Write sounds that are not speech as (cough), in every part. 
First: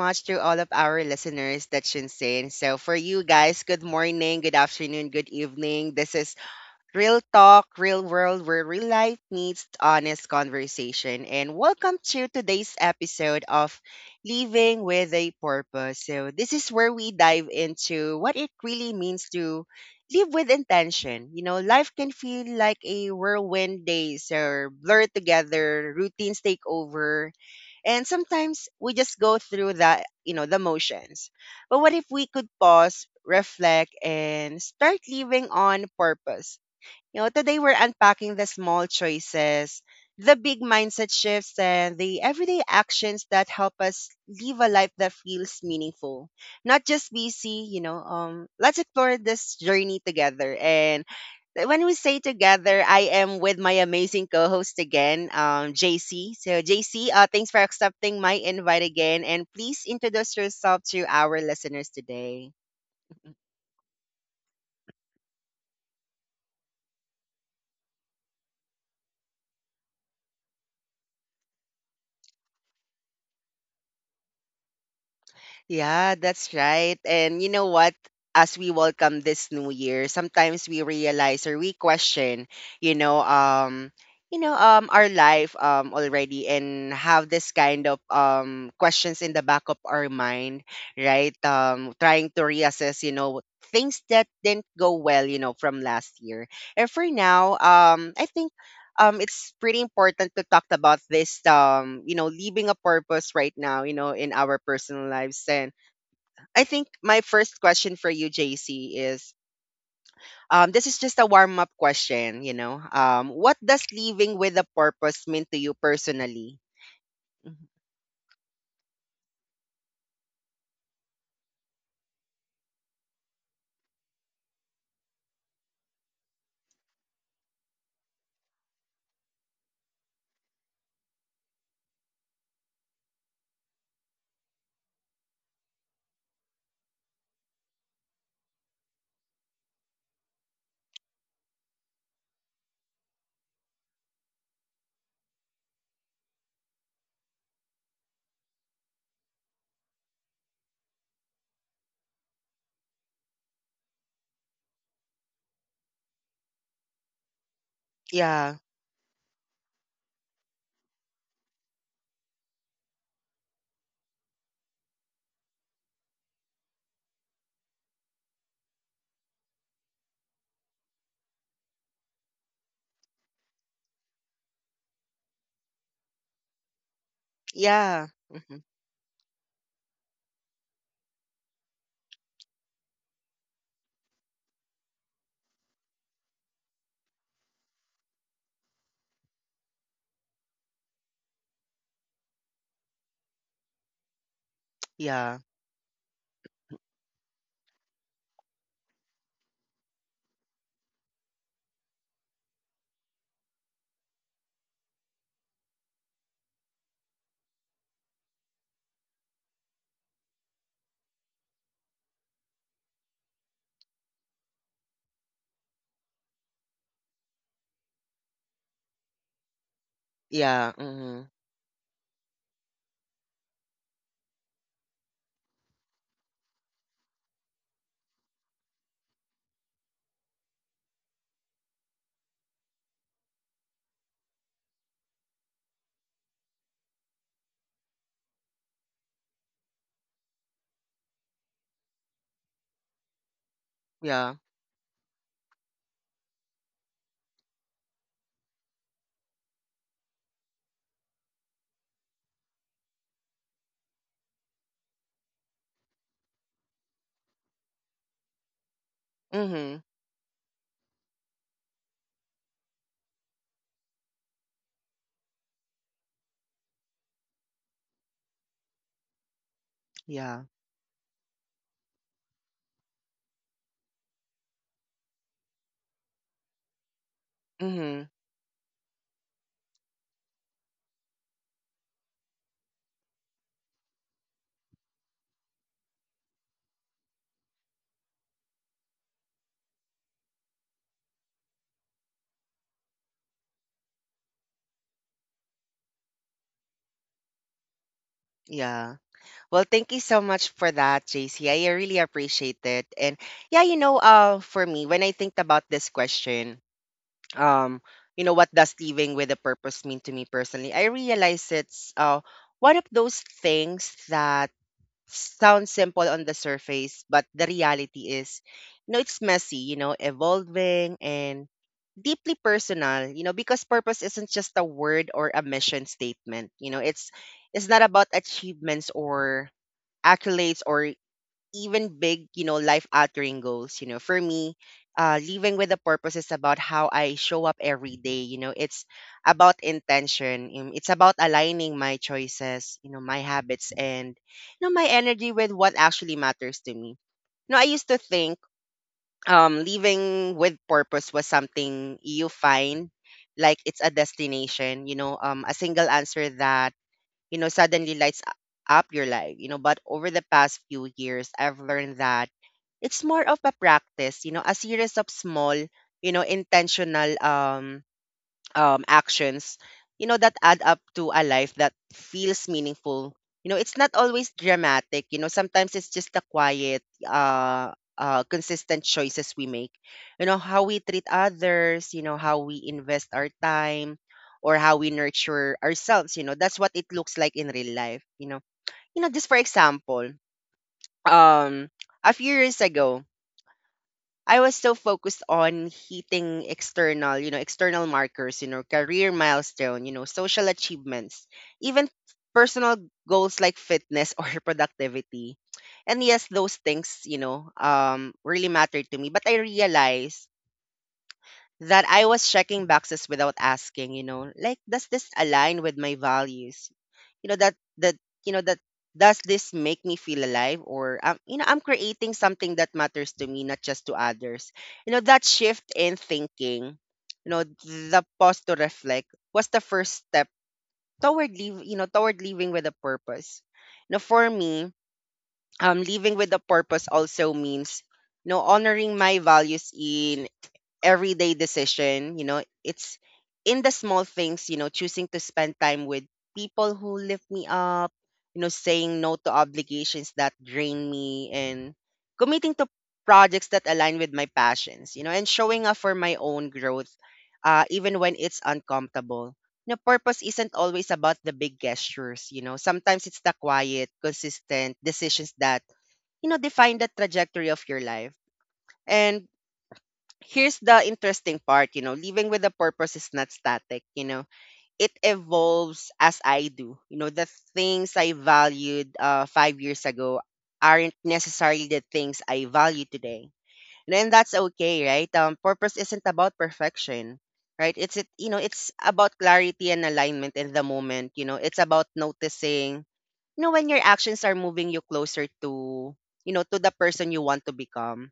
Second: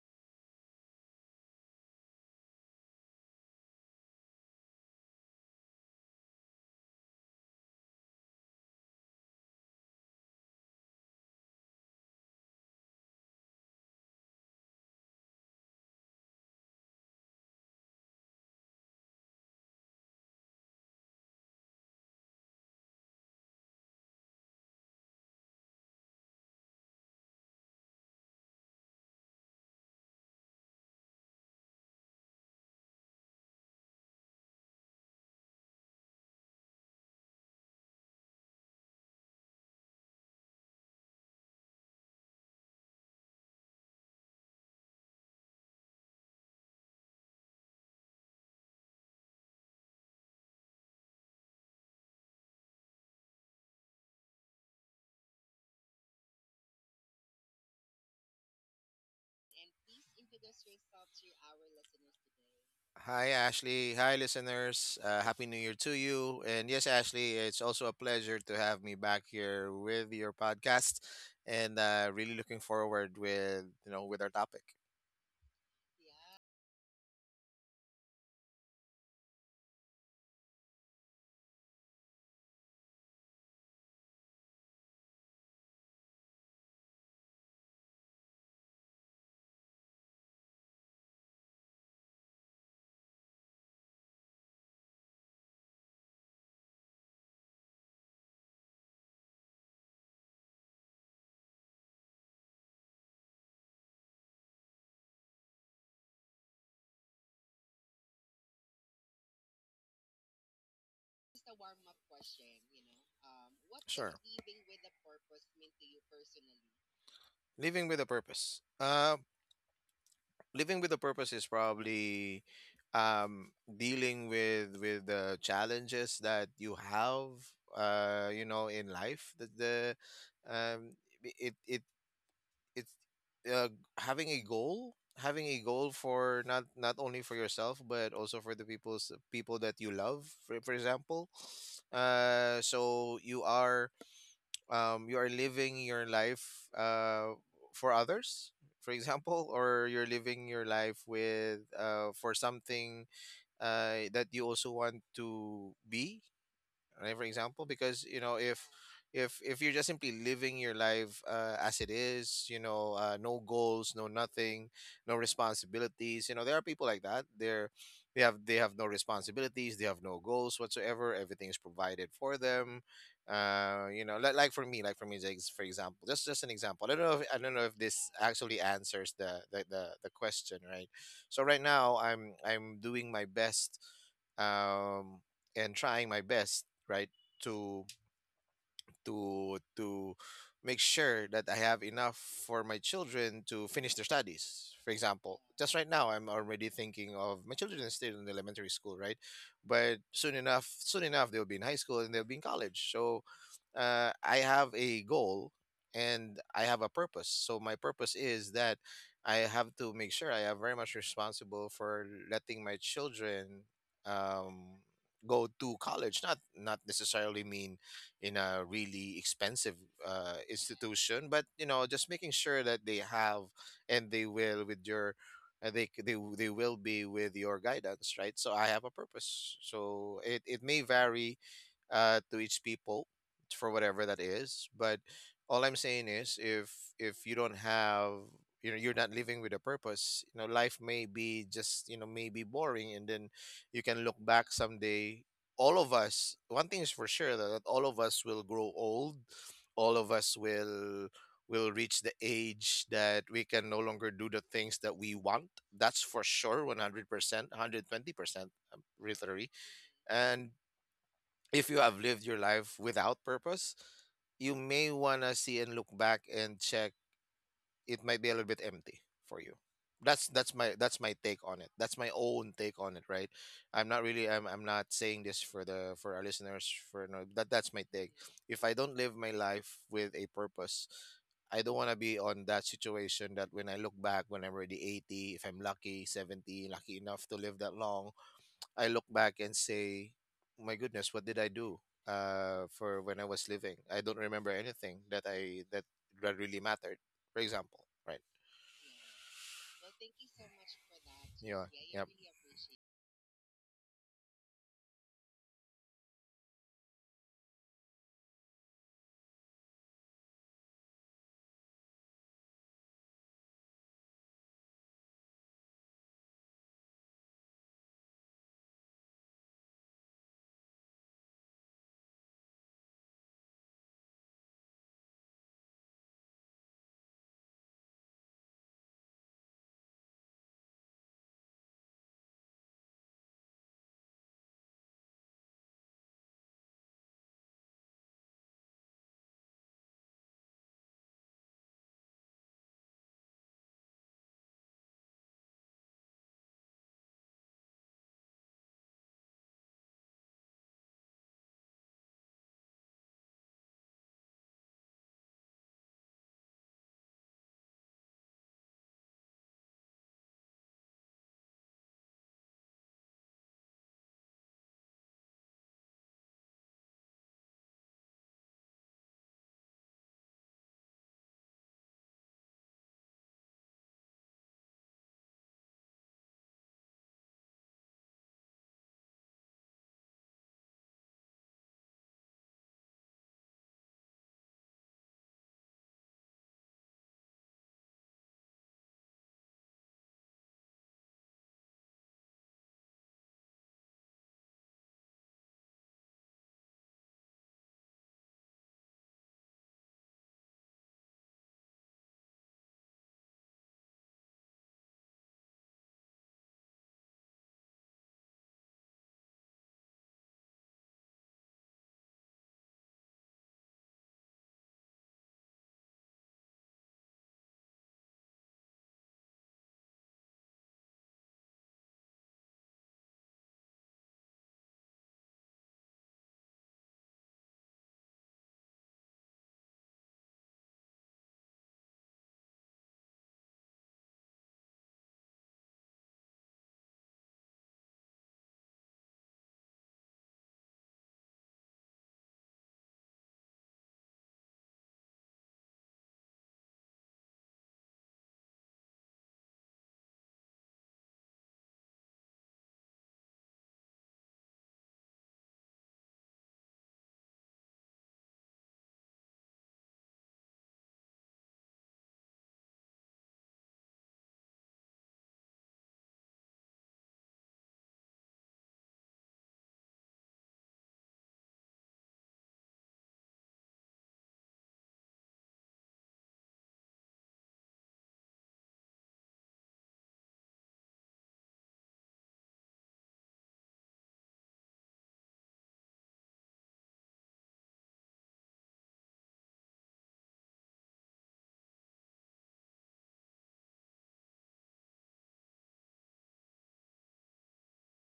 much to all of our listeners. That's insane. So, for you guys, good morning, good afternoon, good evening. This is Real Talk, Real World, where real life meets honest conversation. And welcome to today's episode of Living with a Purpose. So, this is where we dive into what it really means to live with intention. You know, life can feel like a whirlwind, days are blurred together, routines take over, and sometimes we just go through that, the motions. But what if we could pause, reflect, and start living on purpose? You know, today we're unpacking the small choices, the big mindset shifts, and the everyday actions that help us live a life that feels meaningful, not just busy. Let's explore this journey together. And when we say together, I am with my amazing co-host again, JC. So JC, thanks for accepting my invite again, and please introduce yourself to our listeners today. Hi, Ashley. Hi, listeners. Happy New Year to you. And yes, Ashley, it's also a pleasure to have me back here with your podcast, and really looking forward with you know with our topic. Yeah, that's right. And you know what? As we welcome this new year, sometimes we realize or we question, you know, um, our life already, and have this kind of questions in the back of our mind, right? Trying to reassess, you know, things that didn't go well, you know, from last year. And for now, I think it's pretty important to talk about this, you know, leaving a purpose right now, you know, in our personal lives. And I think my first question for you, JC, is, this is just a warm up question. What does Sure. leaving with a purpose mean to you personally? Mhm. Living with a purpose. Living with a purpose is probably dealing with the challenges that you have, you know, in life. That the um, it it it's uh, Having a goal, for not only for yourself but also for the people that you love, for example. So you are living your life for others, for example, or you're living your life with for something that you also want to be, right, for example. Because you know, Yeah. If you're just simply living your life, as it is, you know, no goals, no nothing, no responsibilities. You know, there are people like that. They're they have they have no responsibilities, they have no goals whatsoever, everything is provided for them. Uh, you know, like for me, for example, just an example. I don't know if this Yeah. actually Hmm. answers the question, right? So right now, I'm doing my best, um and trying my best, right, to to make sure that I have enough for my children to finish their studies. For example, Yeah. just right now I'm already thinking of my children are still in elementary school, right? But soon enough, they'll be in high school and they'll be in college. So I have a goal and I have a purpose. So my purpose is that I have to make sure I am very much responsible for letting my children um, go to college. Not necessarily mean in a really expensive Yeah. Hmm. institution, but you know, just making sure that they have and they will with your they, c- they w- they will be with your guidance, right? So I have a purpose. So it may vary to each people, for whatever that is. But all I'm saying is, if you don't have, you know, you're not living with a purpose. You know, life may be just, you know, maybe boring, and then you can look Yeah. back someday. All of us, one thing is for sure, that, that all of us will grow old. All of us will reach the age that we can no longer do the things that we want. That's for sure, 100%, 120%, literally. Hmm. And if you have lived your life without purpose, you may wanna see and look back and check. It might be a little bit empty for you. Yeah. That's my take on it. That's my own take on it, right? I'm not saying this for the for our listeners, for no, that's my Hmm. take. If I don't live my life with a purpose, I don't wanna be on that situation that when I look back when I'm already 80, if I'm lucky, 70, lucky enough to live that long, I look back and say, "My goodness, what did I do for when I was living? I don't remember anything that I that that really mattered." For example, right? Yeah. Well, thank you so much for that, JC. Yeah. I really Yep. appreciate it. And yeah, you know, for me, when I think about this question, um, you know, what does living with a purpose mean to me personally? I realize it's one of those things that sound simple on the surface, but the reality is, you know, it's messy, you know, evolving and deeply personal, you know, because purpose isn't just a word or a mission statement. You know, it's not about achievements or accolades or even big, you know, life altering goals. You know, for me, living with a purpose is about how I show up every day. You know, it's about intention. It's about aligning my choices, you know, my habits, and, you know, my energy with what actually matters to me. You know, I used to think living with purpose was something you find, like it's a destination, you know, a single answer that, you know, suddenly up your life, you know. But over the past few years, I've learned that it's more of a practice, you know, a series of small, you know, intentional actions, you know, that add up to a life that feels meaningful. You know, it's not always dramatic. You know, sometimes it's just the quiet, consistent choices we make. You know, how we treat others, you know, how we invest our time, or how we nurture ourselves. You know, that's what it looks like in real life. You know, just for example, um, a few years ago, I was so focused on hitting external, you know, external markers, you know, career milestone, you know, social achievements, even personal goals like fitness (laughs) or productivity. And yes, those things, you know, really mattered to me. But I realized that I was checking boxes without asking, you know, like, does this align with my values? You know that that you know that does this make me feel alive? Or you know, I'm creating something that matters to me, not just to others. You know, that shift in thinking, you know, the pause to reflect was the first step toward you know, toward living with a purpose. You know, for me, living with a purpose also means, you know, honoring my values in everyday decision. You know, it's in the small things, you know, choosing to spend time with people who lift me up, you know, saying no to obligations that drain me, and committing to projects that align with my passions, you know, and showing up for my own growth, even when it's uncomfortable. You know, purpose isn't always about the big gestures, you know, sometimes it's the quiet, consistent decisions that, you know, define the trajectory of your life. And here's the interesting part, you know, living with a purpose is not static, you know. It evolves as I do. You know, the things I valued 5 years ago aren't necessarily the things I value today. And then that's okay, right? Purpose isn't about perfection, right? You know, it's about clarity and alignment in the moment, you know. It's about noticing, you know, when your actions are moving you closer to, you know, to the person you want to become,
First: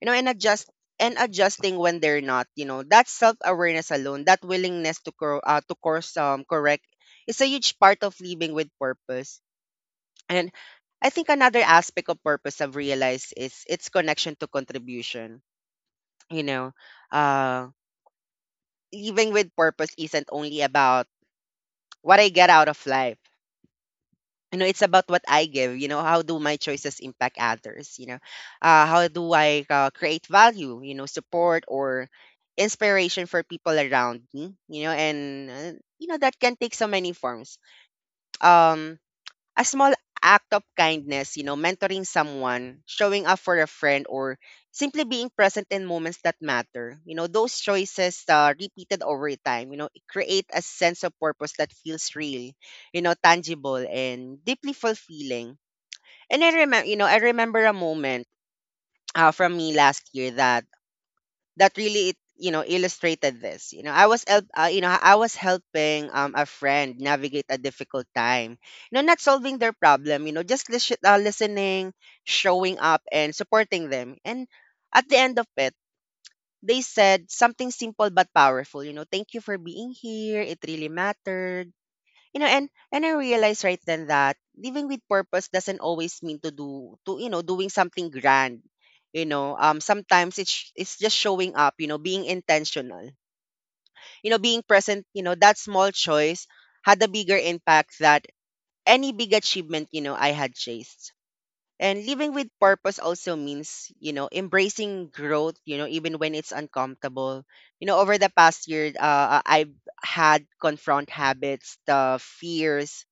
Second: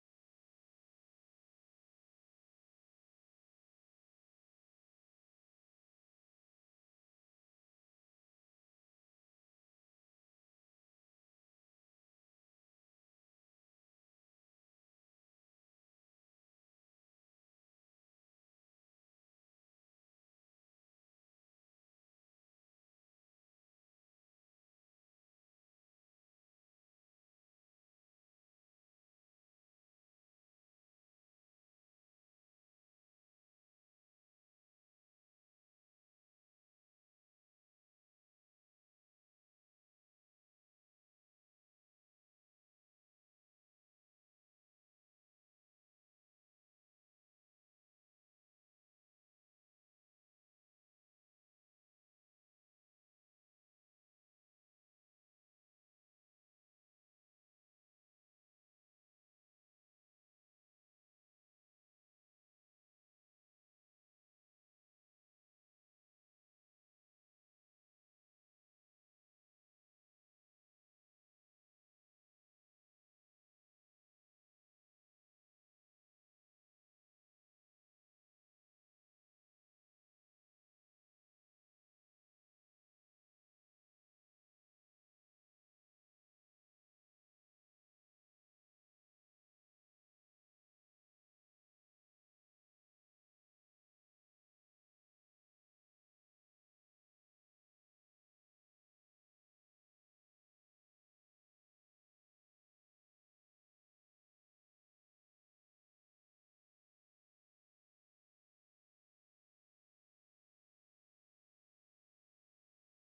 you know, and adjust and adjusting when they're not, you know, that self-awareness alone, that willingness to to course correct, is a huge part of living with purpose. And I think another aspect of purpose I've realized is its connection to contribution. You know, uh, living with purpose isn't only about what I get out of life. You know, it's about what I give. You know, how do my choices impact others? You know, how do I create value, you know, support, or inspiration for people around me? You know, and you know, that can take so many forms. um a small act of kindness, you know, mentoring someone, showing up for a friend, or simply being present in moments that matter. You know, those choices, repeated over time, you know, it create a sense of purpose that feels real, you know, tangible and deeply fulfilling. And I remember, you know, I remember a moment from me last year that that really, it, you know, illustrated this. You know, I was help you know, I was helping a friend navigate a difficult time, you know, not solving their problem, you know, just listening, showing up and supporting them. And at the end of it, they said something simple but powerful. You know, "Thank you for being here. It really mattered." You know, and I realized right then that living with purpose doesn't always mean to do to you know, doing something grand. You know, sometimes it's just showing up, you know, being intentional, you know, being present. You know, that small choice had a bigger impact that any big achievement, you know, I had chased. And living with purpose also means, you know, embracing growth, you know, even when it's uncomfortable. You know, over the past year, I've had confront habits, the fears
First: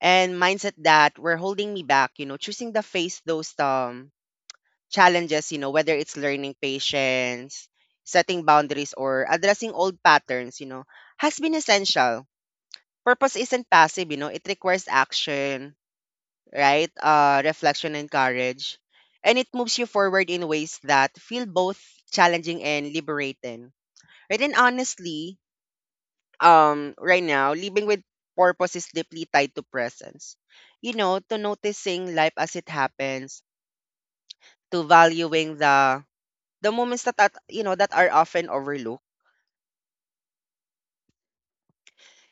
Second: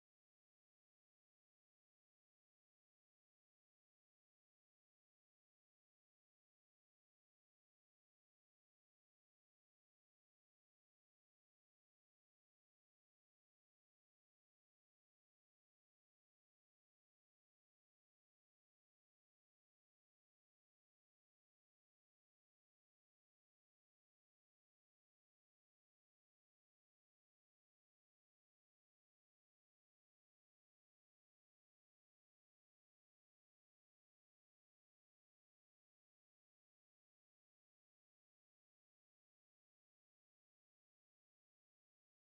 and mindset that were holding me back, you know, choosing to face those challenges, you know, whether it's learning patience, setting boundaries, or addressing old patterns, you know, has been essential. Purpose isn't passive, you know, it requires action, right? Uh, reflection and courage. And it moves you forward in ways that feel both challenging and liberating. Right? And honestly, right now living with purpose is deeply tied to presence, you know, to noticing life as it happens, to valuing the moments that, you know, that are often overlooked.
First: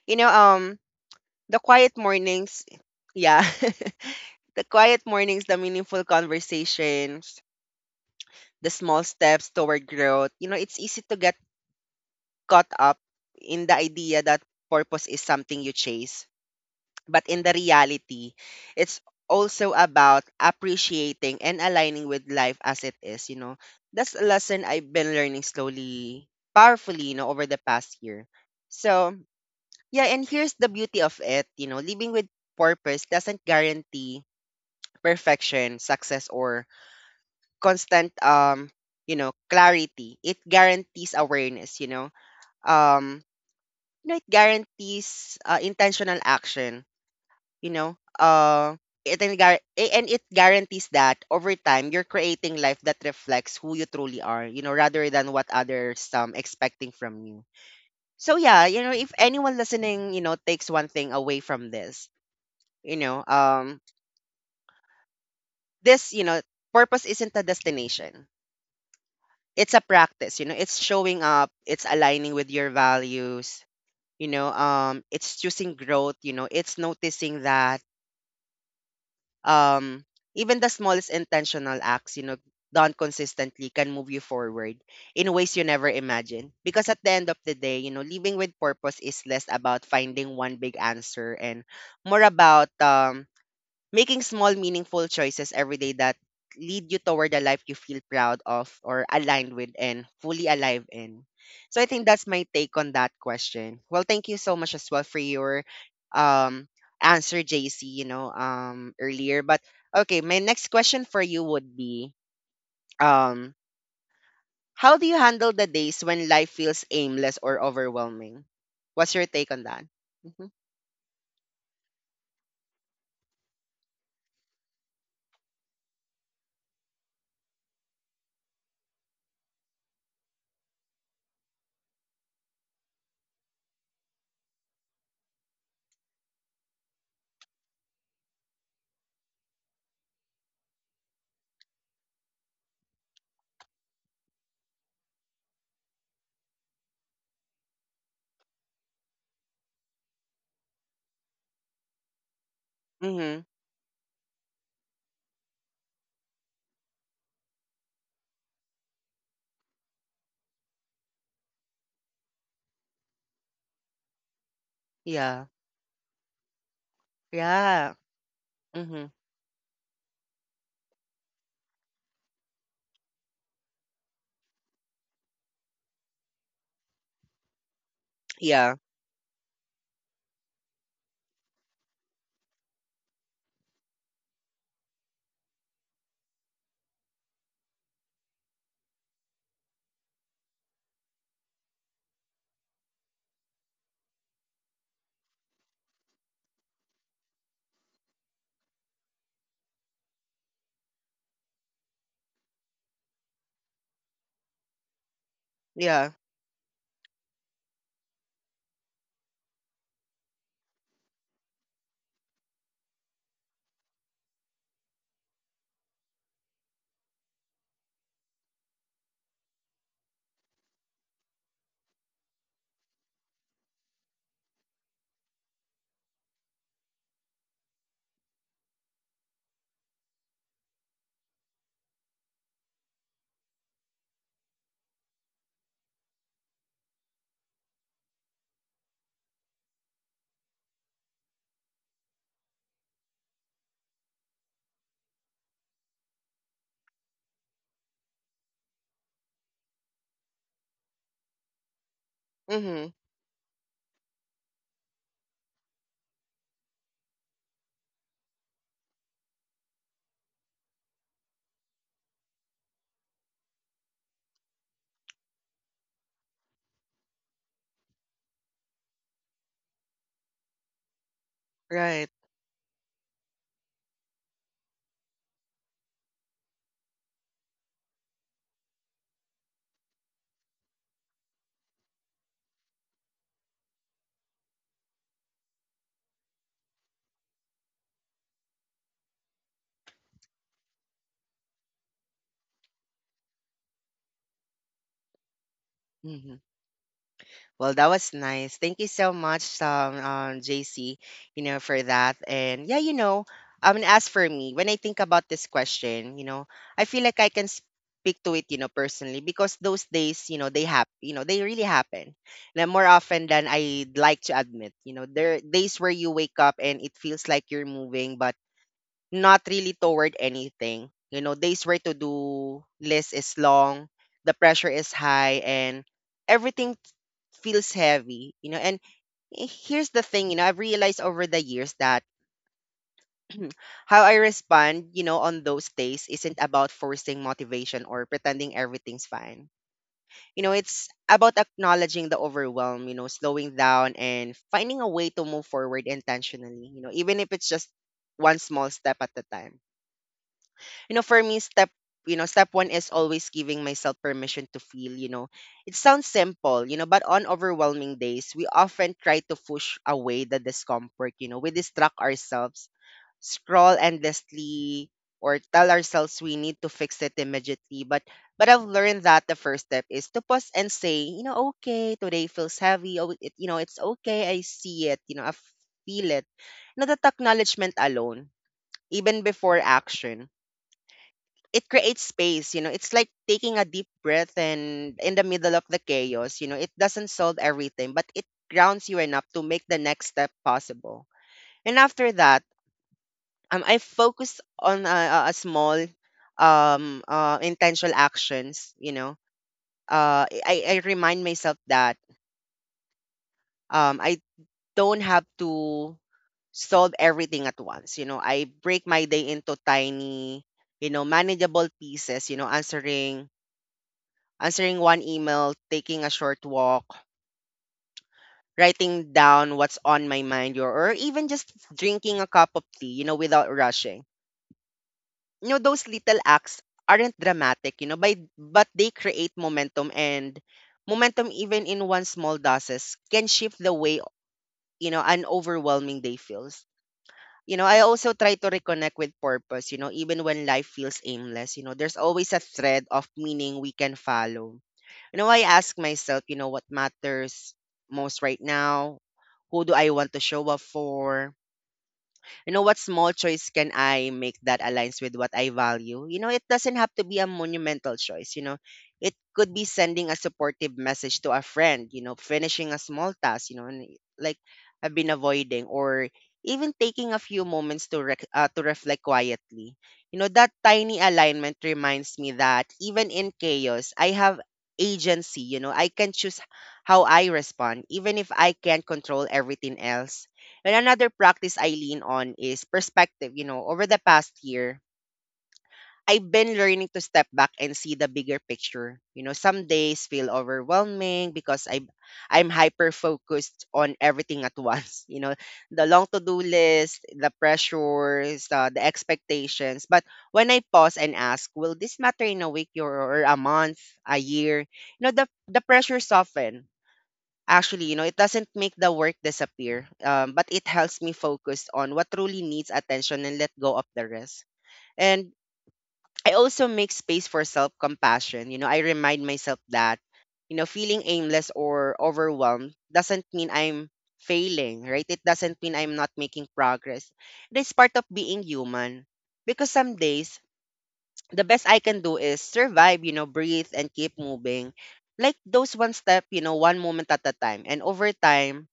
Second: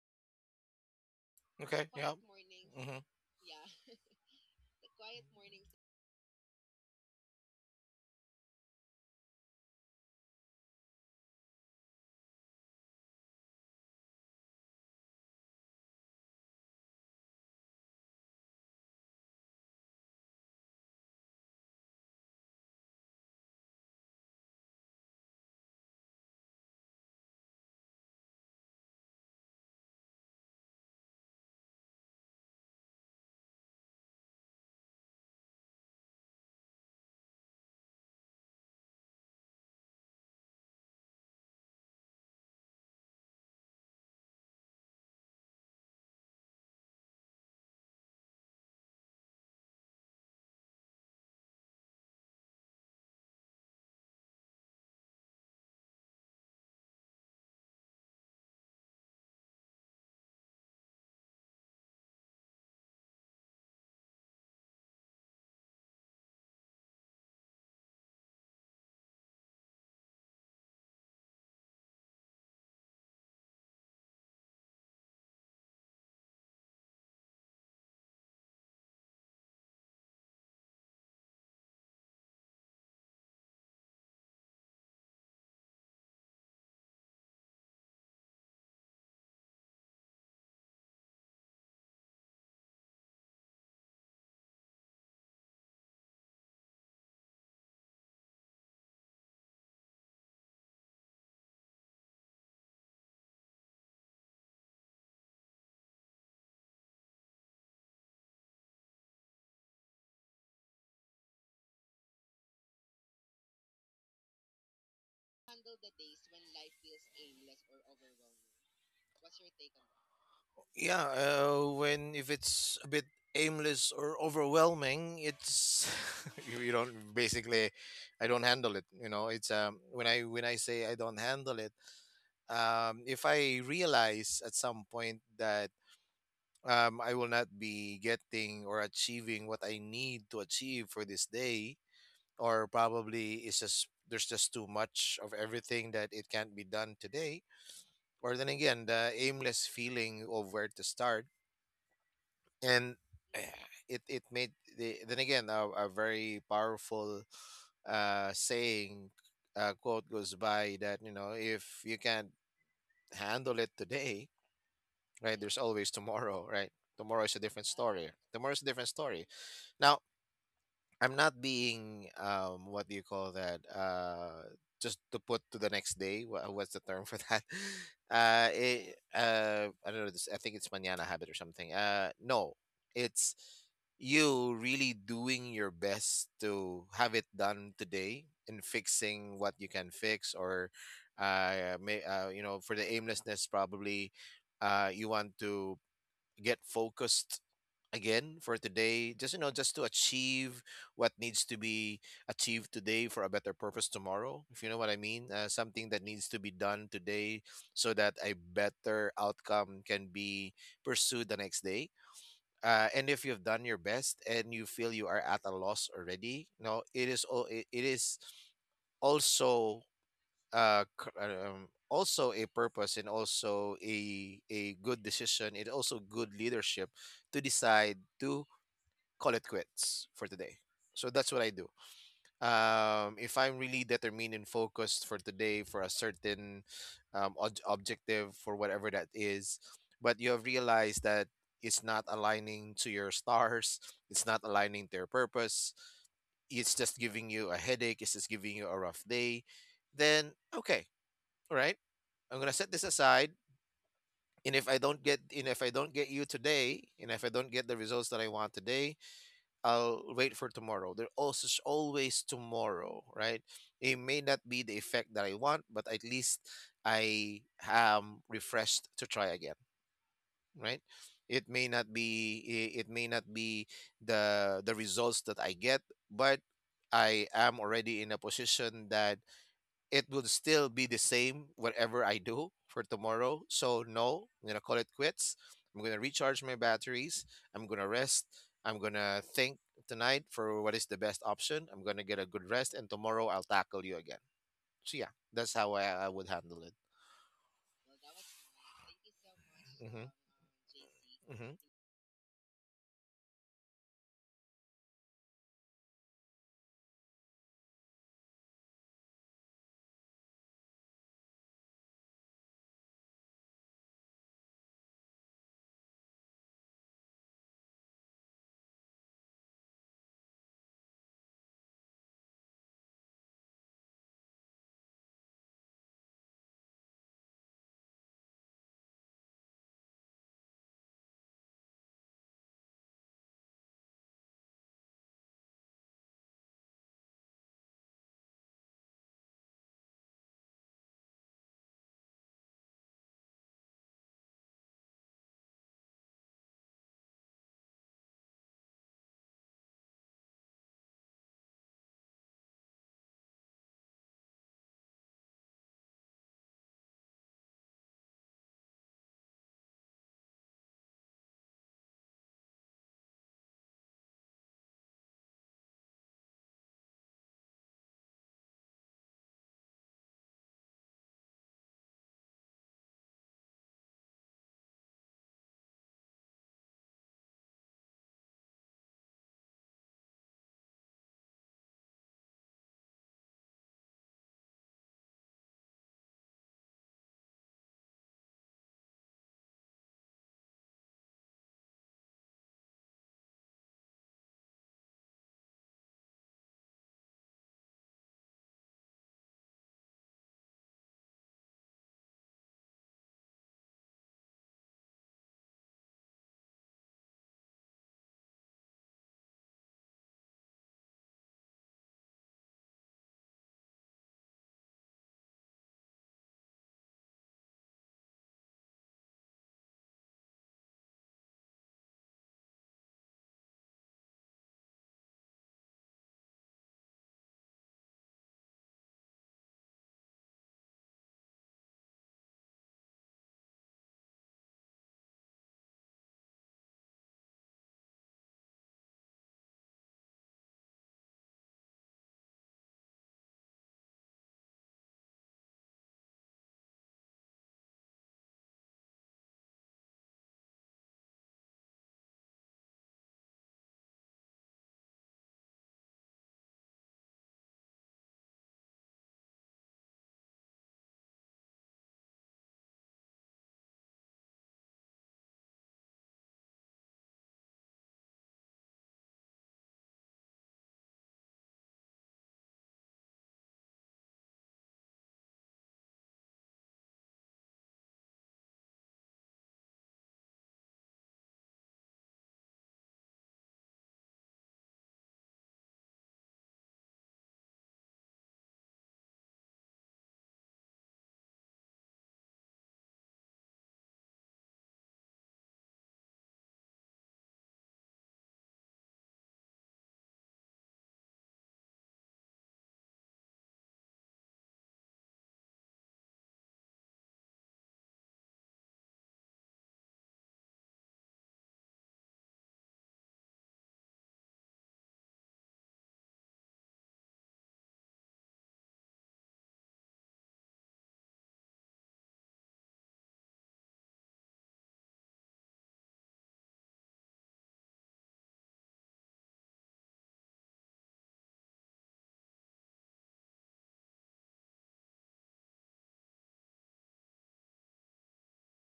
You know, the Okay. quiet Yeah. mornings, Hmm. yeah, (laughs) the quiet mornings, the meaningful conversations, the small steps toward growth. You know, it's easy to get caught up in the idea that purpose is something you chase. But in the reality, it's also about appreciating and aligning with life as it is, you know. That's a lesson I've been learning slowly, powerfully, you know, over the past year. So, yeah, and here's the beauty of it, you know, living with purpose doesn't guarantee perfection, success, or constant, you know, clarity. It guarantees awareness, you know. Um, you know, it guarantees, intentional action, you know, it and, gar- a- and it guarantees that over time you're creating life that reflects who you truly are, you know, rather than what others expecting from you. So yeah, you know, if anyone listening, you know, takes one thing away from this, you know um you know, purpose isn't a destination, it's a practice. You know, it's showing up, it's aligning with your values, you know, it's choosing growth, you know, it's noticing that, um, even the smallest intentional acts, you know, done consistently, can move you forward in ways you never imagined. Because at the end of the day, you know, living with purpose is less about finding one big answer and more about making small, meaningful choices every day that lead you toward a life you feel proud of or aligned with and fully alive in. So I think that's my take on that question. Well, thank you so much as well for your um answer, JC, you know, earlier. But okay, my next question for you would be um how do you handle the days when life feels aimless or overwhelming? What's your take on that? Hmm. Yeah. When if it's a bit aimless or overwhelming, it's (laughs) you don't basically. I don't handle it. You know, it's when I say I don't handle it. If I realize at some point that I will not be getting or achieving what I need to achieve for this day, or probably it's just there's just too much of everything that it can't be done today. Or then again, the aimless feeling of where to start, and eh, Hmm. it made, the, then again, a very powerful saying, quote goes by, that you know, if you can't handle it today, right? Yeah. There's always tomorrow, right? Tomorrow is a different Yeah. story. Tomorrow is a different Hmm. story. Now, I'm not being what do you call that? Just to put to the next day. What's the term for that? (laughs) Yeah. I don't know. This, I think it's manana habit or something. No, it's you really doing your best to have it done today and fixing what you can fix. Or you know, for the aimlessness, probably you want to get focused again for today, just you know, just to achieve what needs to be achieved today for a better purpose tomorrow, if you know what I mean. Something that Yeah. needs to be done today so that a better outcome can be pursued the next day. And if you've done your best and you feel you are at a loss already, no, it is all, it is also also a purpose and also a good decision and also good leadership to decide to call it quits for today. So that's what I do. If I'm really determined and focused for today for a certain objective for whatever that is, but you have realized that it's not aligning to your stars, it's not aligning to your purpose, it's just giving you a headache, it's just giving you a rough day, then okay, all right. I'm gonna set this Hmm. aside. And if I don't get you today, and if I don't get the results that I want today, I'll wait for tomorrow. There also is always tomorrow, right? It may not be the effect that I want, but at least I am refreshed to try again, right? Right. It may not be the results that I get, but I am already in a position that it would still be the same whatever I do for tomorrow. So no, I'm gonna call it quits. I'm gonna recharge my batteries. I'm gonna rest. I'm gonna think tonight for what is the best option. I'm gonna get a good rest, and tomorrow I'll tackle you again. So yeah, that's how I would Hmm. handle it. Well, that was nice. Thank you so much, JC, you Hmm. know, for that. And yeah, you know, I mean, as for me, when I think about this question, you know, I feel like I can speak to it, you know, personally, because those days, you know, they happen, you know, they really happen. And more often than I'd like to admit, you know, there are days where you wake up and it feels like you're moving, but not really toward anything. You know, days where to do list is long, the pressure is high, and everything feels heavy, you know. And here's the thing, you know, I've realized over the years that (clears throat) how I respond, you know, on those days isn't about forcing motivation or pretending everything's fine. You know, it's about acknowledging the overwhelm, you know, slowing down and finding a way to move forward intentionally, you know, even if it's just one small step at a time. You know, for me, step, you know, step one is always giving myself permission to feel, you know. It sounds simple, you know, but on overwhelming days we often try to push away the discomfort. You know, we distract ourselves, scroll endlessly, or tell ourselves we need to fix it immediately, but I've learned that the first step is to pause and say, you know, okay, today feels heavy. Oh it, you know, it's okay, I see it, you know, I feel it. Not that acknowledgement alone, even before action, it creates space. You know, it's like taking a deep breath and in the middle of the chaos. You know, it doesn't solve everything, but it grounds you enough to make the next step possible. And after that, I focus on a small intentional actions, you know. I remind myself that I don't have to solve everything at once. You know, I break my day into tiny, you know, manageable pieces, you know, answering one email, taking a short walk, writing down what's on my mind, or, even just drinking a cup of tea, you know, without rushing. You know, those little acts aren't dramatic, you know, but they create momentum and momentum even in one small doses can shift the way, you know, an overwhelming day feels. You know, I also try to reconnect with purpose, you know, even when life feels aimless, you know, there's always a thread of meaning we can follow. You know, I ask myself, you know, what matters most right now? Who do I want to show up for? You know, what small choice can I make that aligns with what I value? You know, it doesn't have to be a monumental choice. You know, it could be sending a supportive message to a friend, you know, finishing a small task, you know, and like I've been avoiding, or even taking a few moments to to reflect quietly. You know, that tiny alignment reminds me that even in chaos I have agency. You know, I can choose how I respond even if I can't control everything else. And another practice I lean on is perspective. You know, over the past year, I've been learning to step back and see the bigger picture. You know, some days feel overwhelming because I'm hyper focused on everything at once. (laughs) You know, the long to-do list, the pressures, the expectations. But when I pause and ask, will this matter in a week or, a month, a year? You know, the pressure soften. Actually, you know, it doesn't make the work disappear, but it helps me focus on what truly needs attention and let go of the rest. And I also make space for self compassion. You know, I remind myself that, you know, feeling aimless or overwhelmed doesn't mean I'm failing, right? It doesn't mean I'm not making progress. It is part of being human because some days, the best I can do is survive, you know, breathe and keep moving. Like those one step, you know, one moment at a time. And over time,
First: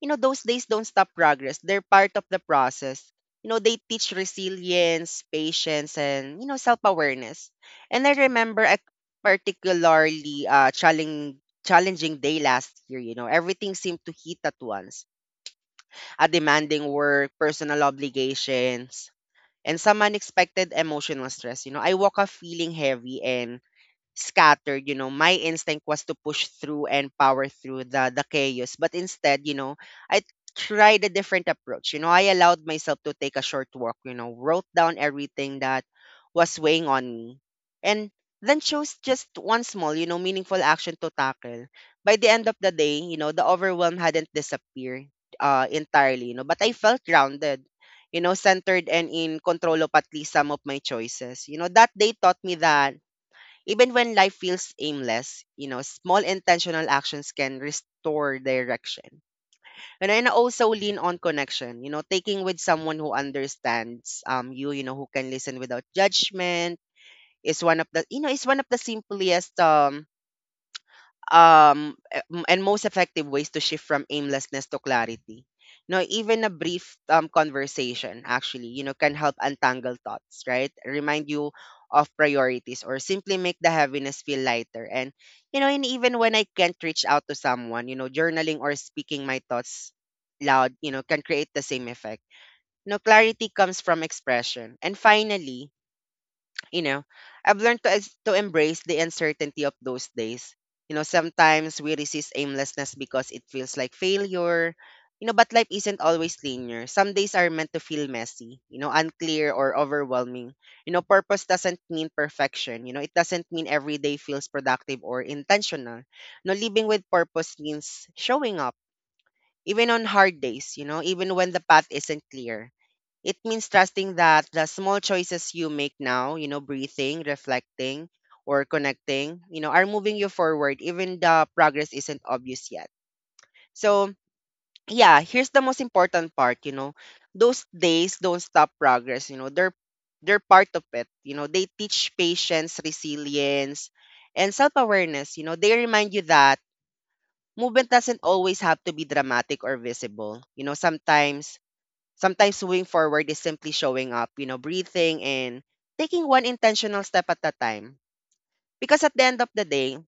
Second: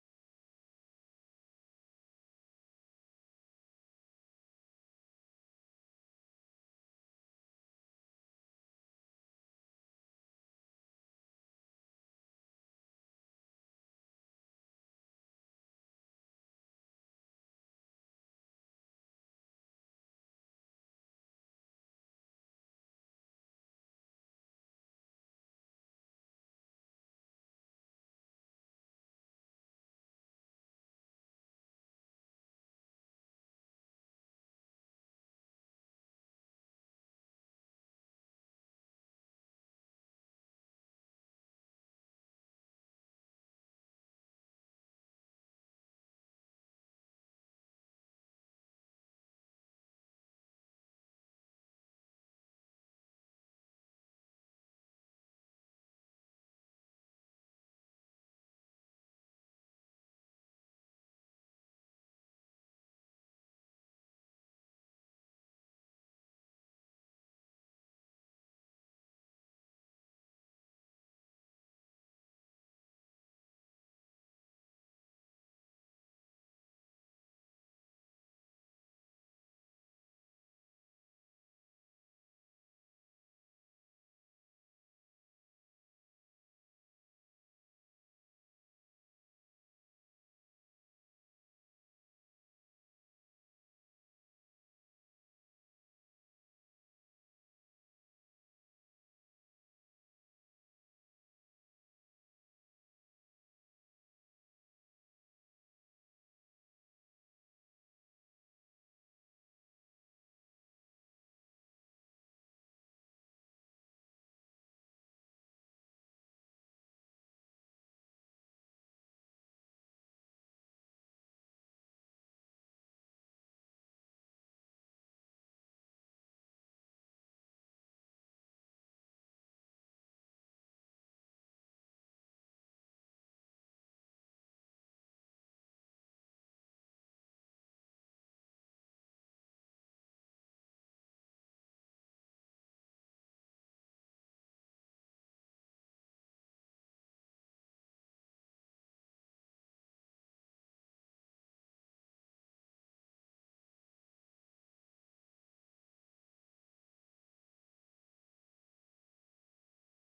you know, those days don't stop progress. They're part of the process. You know, they teach resilience, patience, and, you know, self awareness. And I remember a particularly challenging day last year. You know, everything seemed to hit at once, a demanding work, personal obligations, and some unexpected emotional stress. You know, I woke up feeling heavy and scattered. You know, my instinct was to push through and power through the chaos, but instead, you know, I tried a different approach. You know, I allowed myself to take a short walk, you know, wrote down everything that was weighing on me, and then chose just one small, you know, meaningful action to tackle. By the end of the day, you know, the overwhelm hadn't disappeared entirely, you know, but I felt grounded, you know, centered and in control of at least some of my choices. You know, that day taught me that even when life feels aimless, you know, small intentional actions can restore direction. And then also lean on connection, you know, taking with someone who understands you, you know, who can listen without judgment is one of the, you know, is one of the simplest and most effective ways to shift from aimlessness to clarity. You know, even a brief conversation actually, you know, can help untangle thoughts, right, remind you of priorities or simply make the heaviness feel lighter. And you know, and even when I can't reach out to someone, you know, journaling or speaking my thoughts loud, you know, can create the same effect. You know, clarity comes from expression. And finally, you know, I've learned to to embrace the uncertainty of those days. You know, sometimes we resist aimlessness because it feels like failure. You know, but life isn't always linear. Some days are meant to feel messy, you know, unclear or overwhelming. You know, purpose doesn't mean perfection. You know, it doesn't mean every day feels productive or intentional. No, living with purpose means showing up, even on hard days, you know, even when the path isn't clear. It means trusting that the small choices you make now, you know, breathing, reflecting, or connecting, you know, are moving you forward, even the progress isn't obvious yet. So, yeah, here's the most important part, you know, those days don't stop progress, you know, they're part of it. You know, they teach patience, resilience, and self-awareness. You know, they remind you that movement doesn't always have to be dramatic or visible. You know, sometimes moving forward is simply showing up, you know, breathing and taking one intentional step at a time. Because at the end of the day,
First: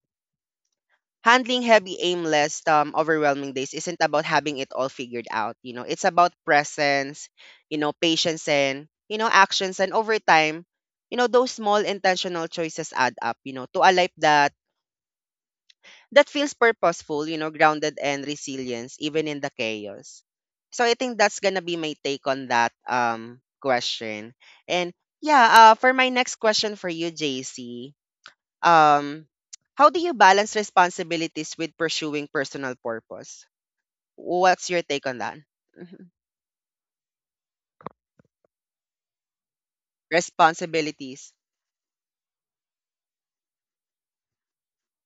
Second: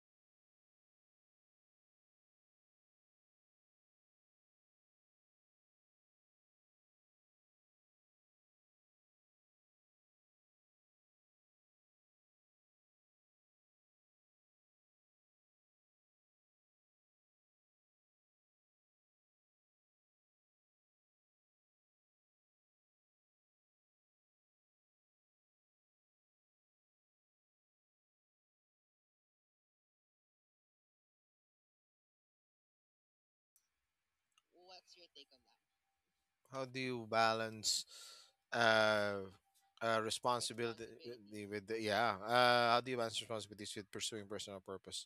handling heavy, aimless, overwhelming days isn't about having it all figured out. You know, it's about presence, you know, patience and, you know, actions. And over time, you know, those small intentional choices add up, you know, to a life that feels purposeful, you know, grounded and resilience even in the chaos. So I think that's gonna be my take on that question. And yeah, for my next question for you, JC, um how do you balance responsibilities with pursuing personal purpose? What's your take on that? Mhm. How do you balance uh, responsibility Responsibilities. with the, yeah? How do you balance responsibilities with pursuing personal purpose?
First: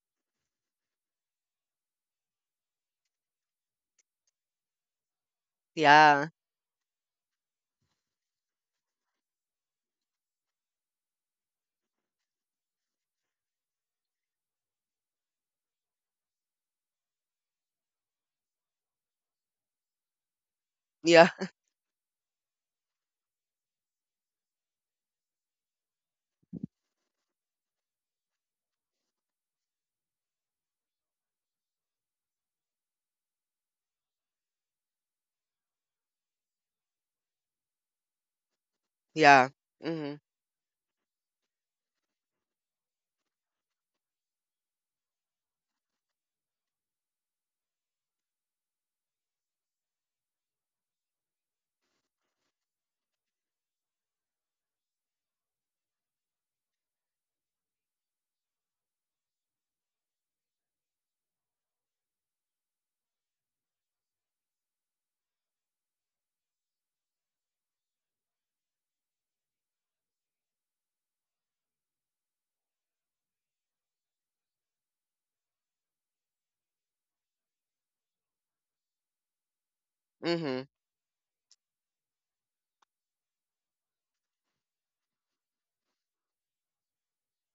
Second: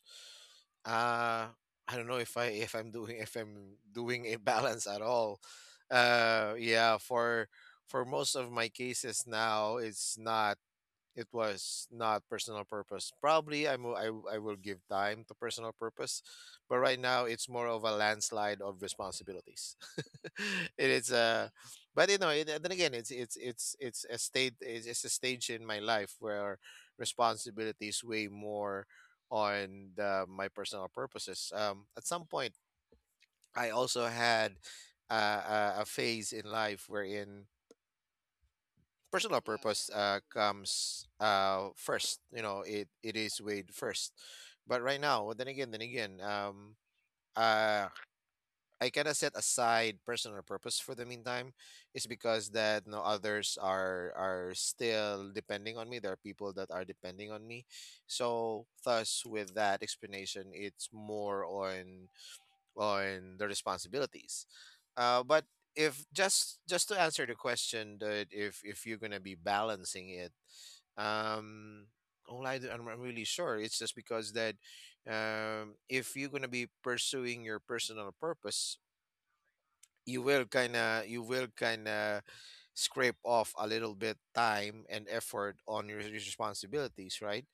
Uh, I don't know if I'm doing if I'm doing a balance at all. Yeah. Yeah, for most of my cases now, it's not, it was not personal purpose. Probably I will give time to personal purpose, but right now it's more of a landslide of responsibilities. (laughs) It is Yeah. a, (laughs) but you know, it, then again, it's a state, it's a stage in my life where responsibilities weigh more on the, my personal purposes. At some point, I also had a phase in life wherein personal, yeah, Yeah. purpose Mhm. Comes first. You know, it is weighed first. But right now, uh, I kind of set aside personal purpose for the meantime, is because that no, others are still depending on me. There are people that are depending on me, so thus with that explanation, it's more on the responsibilities. But if, just just to answer the question, that if you're gonna be balancing it, um, all I do, I'm not really sure. It's just because that, if you're gonna be pursuing your personal purpose, you will Mhm. kind of, scrape off a little bit time and effort on your responsibilities, right?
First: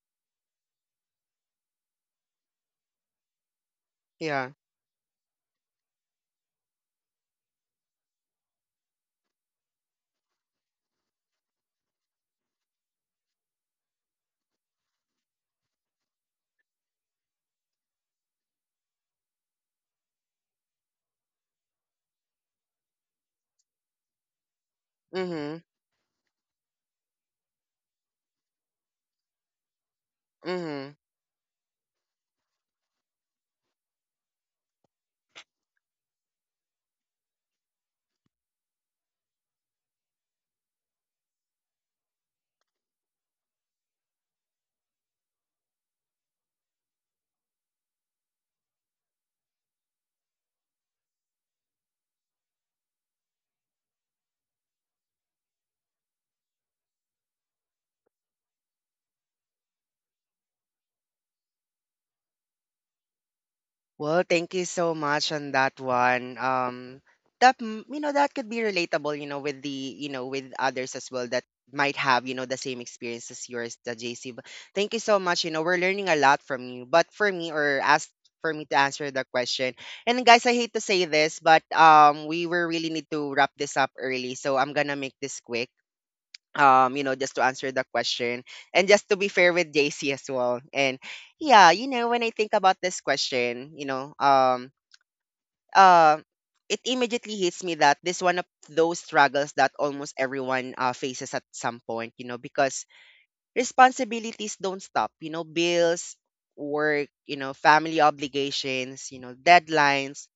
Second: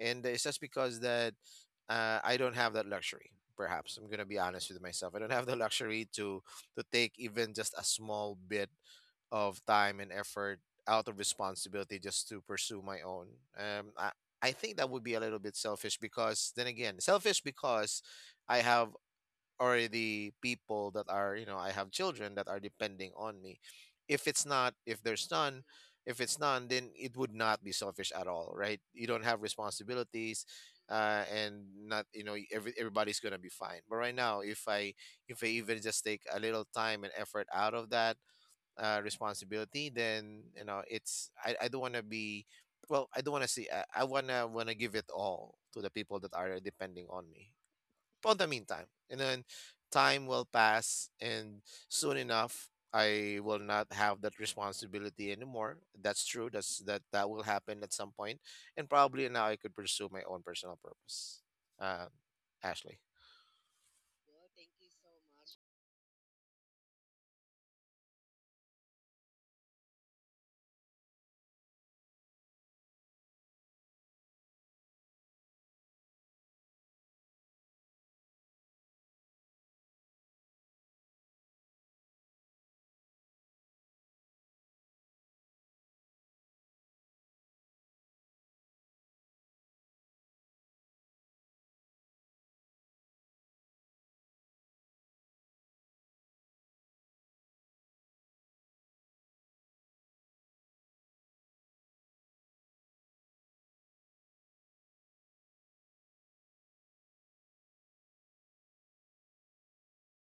And it's just because that I don't have that luxury. Perhaps I'm gonna be Yeah. honest with myself. I don't have the luxury to take even just a small bit of time and effort out of responsibility just to pursue my own. Um, I I think that would be a little bit selfish, because then again, selfish because I have already people that, are you know, I have children that are depending on me. If it's not, Mhm. if it's none, then it would not be selfish at all, right? You don't have responsibilities, Mhm. And not, you know, everybody's gonna be fine. But right now, if I, if I even just take a little time and effort out of that responsibility, then, you know, I don't want to be, I don't want to see, I want to give it all to the people that are depending on me on the meantime. And then time will pass, and soon enough, I will not have that responsibility anymore. That's true. That will happen at some point, and probably now I could pursue my own personal purpose. Um, Ashley, Well, thank you so much on that one. That mm, you know, that could be relatable, you know, with the, you know, with others as well that might have, you know, the same experience as yours, the JC. But thank you so much. You know, we're learning a lot from you. But for me, or as for me to answer the question, and guys, I hate to say this, but we will really need to wrap this up early, so I'm gonna make this quick. Just to answer the question and just to be fair with JC as well. And when I think about this question, uh it immediately hits me that this one of those struggles that almost everyone faces at some point, you know, because responsibilities don't stop, you know, bills, work, you know, family obligations, you know, deadlines.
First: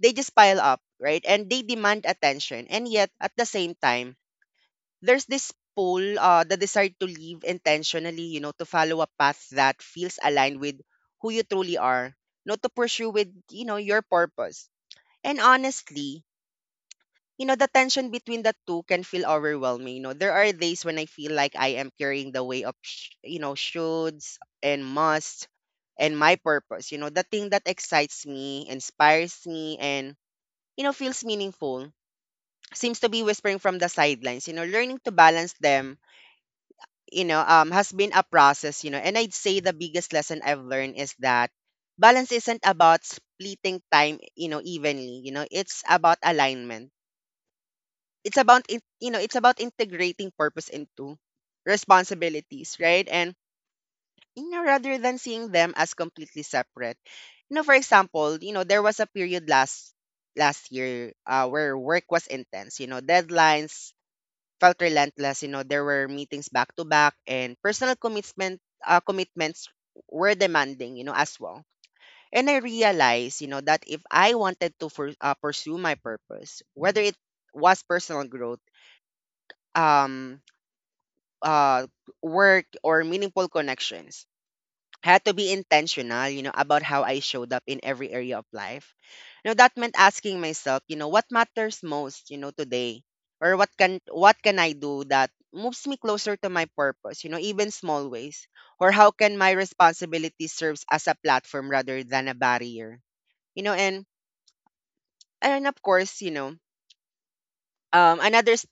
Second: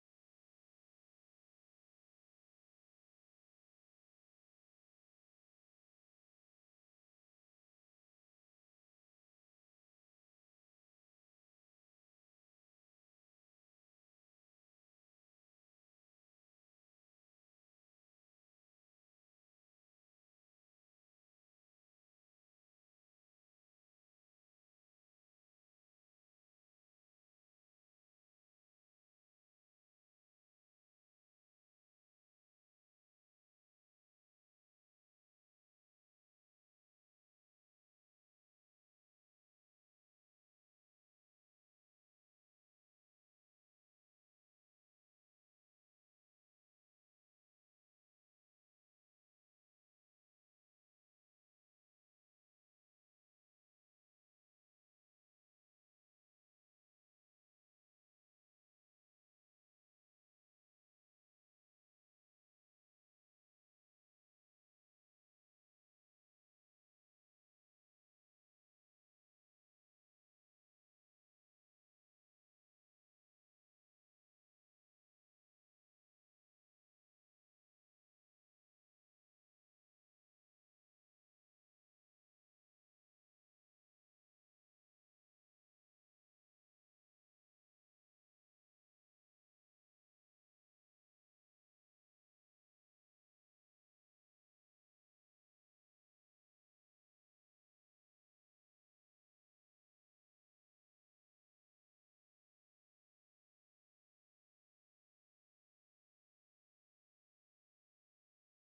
They just pile up, right? And they demand attention. And yet at the same time, there's this pull, the desire to live intentionally, you know, to follow a path that feels aligned with who you truly are, not to pursue with, you know, your purpose. And honestly, you know, the tension between the two can feel overwhelming. You know, there are days when I feel like I am carrying the weight of, you know, shoulds and must, and my purpose, you know, the thing that excites me, inspires me, and, you know, feels meaningful, seems to be whispering from the sidelines. You know, learning to balance them, has been a process. You know, and I'd say the biggest lesson I've learned is that balance isn't about splitting time, you know, evenly. You know, it's about alignment. You know, it's about integrating purpose into responsibilities, right? And, you know, rather than seeing them as completely separate. You know, for example, you know, there was a period last year, where work was intense. You know, deadlines felt relentless. You know, there were meetings back to back, and personal commitments were demanding, you know, as well. And I realized, you know, that if I wanted to pursue my purpose, whether it was personal growth, um, uh, work, or meaningful connections, had to be intentional, you know, about how I showed up in every area of life. Now that meant asking myself, you know, what matters most, you know, today, or what can I do that moves me closer to my purpose, you know, even small ways, or how can my responsibility serves as a platform rather than a barrier, you know, and of course, you know, um, another s-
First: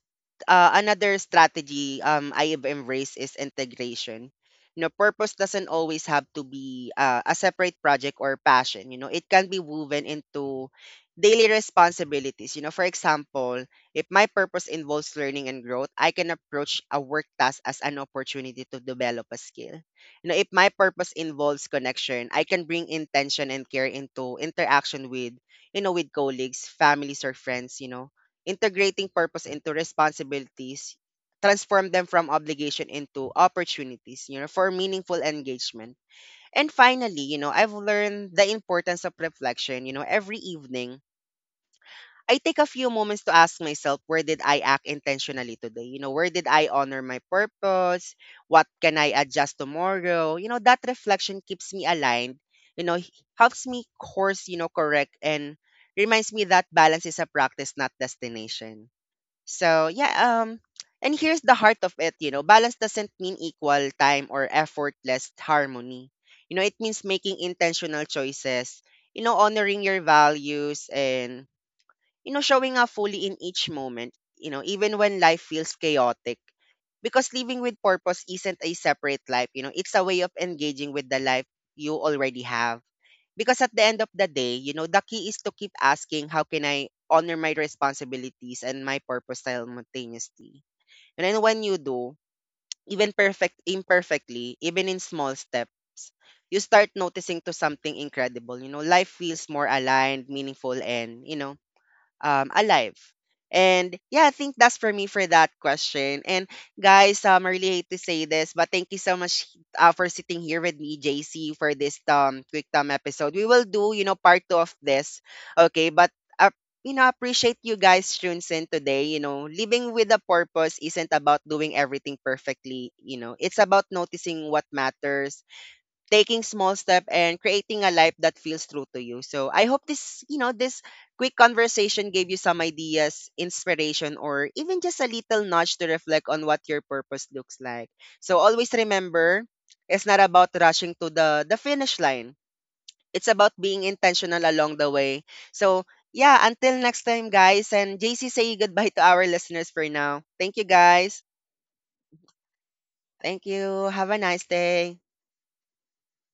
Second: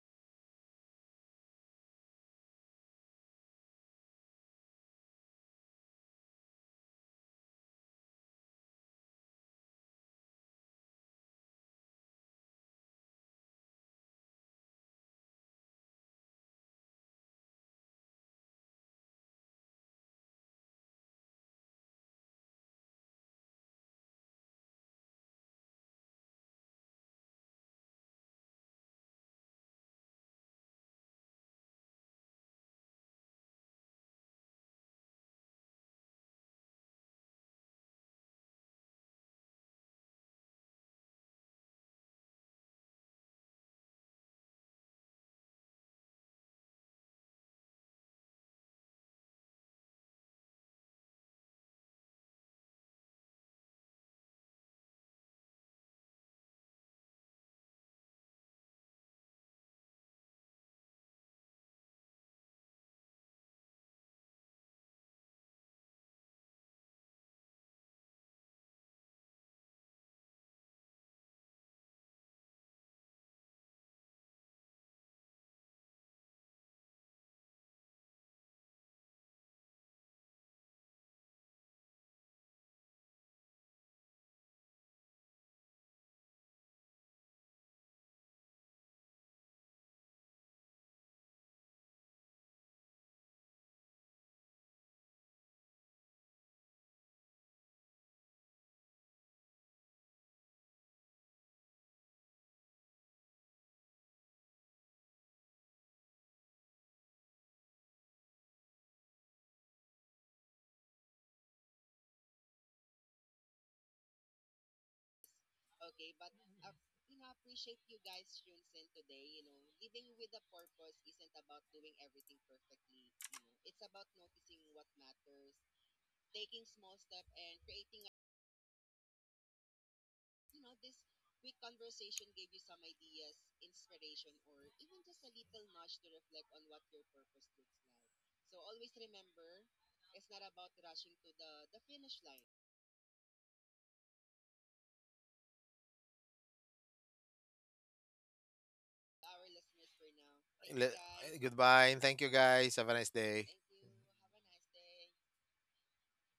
another strategy I have embraced is integration. You know, purpose doesn't always have to be a separate project or passion. You know, it can be woven into daily responsibilities. You know, for example, if my purpose involves learning and growth, I can approach a work task as an opportunity to develop a skill. You know, if my purpose involves connection, I can bring intention and care into interaction with, you know, with colleagues, families, or friends. You know, integrating purpose into responsibilities transform them from obligation into opportunities, you know, for meaningful engagement. And finally, you know, I've learned the importance of reflection. You know, every evening I take a few moments to ask myself, where did I act intentionally today? You know, where did I honor my purpose? What can I adjust tomorrow? You know, that reflection keeps me aligned. you know h- Helps me course, you know, correct, and reminds me that balance is a practice, not destination. So yeah, um, and here's the heart of it, you know, balance doesn't mean equal time or effortless harmony. You know, it means making intentional choices, you know, honoring your values and, you know, showing up fully in each moment, you know, even when life feels chaotic. Because living with purpose isn't a separate life, you know, it's a way of engaging with the life you already have. Because at the end of the day, you know, the key is to keep asking, how can I honor my responsibilities and my purpose simultaneously? And then when you do, even perfect imperfectly, even in small steps, you start noticing to something incredible. You know, life feels more aligned, meaningful, and, alive. And yeah, I think that's for me for that question. And guys, I really hate to say this, but thank you so much for sitting here with me, JC, for this quick time episode. We will do, you know, part two of this, okay? But you know, appreciate you guys tunes in today. You know, living with a purpose isn't about doing everything perfectly. You know, it's about noticing what matters, taking small step and creating a life that feels true to you. So I hope this, you know, this quick conversation gave you some ideas, inspiration, or even just a little nudge to reflect on what your purpose looks like. So always remember, it's not about rushing to the finish line. It's about being intentional along the way. So yeah, until next time, guys. And JC, say goodbye to our listeners for now. Thank you, le- guys. goodbye, and thank you guys. Have a nice Thank day. you. Have a nice day.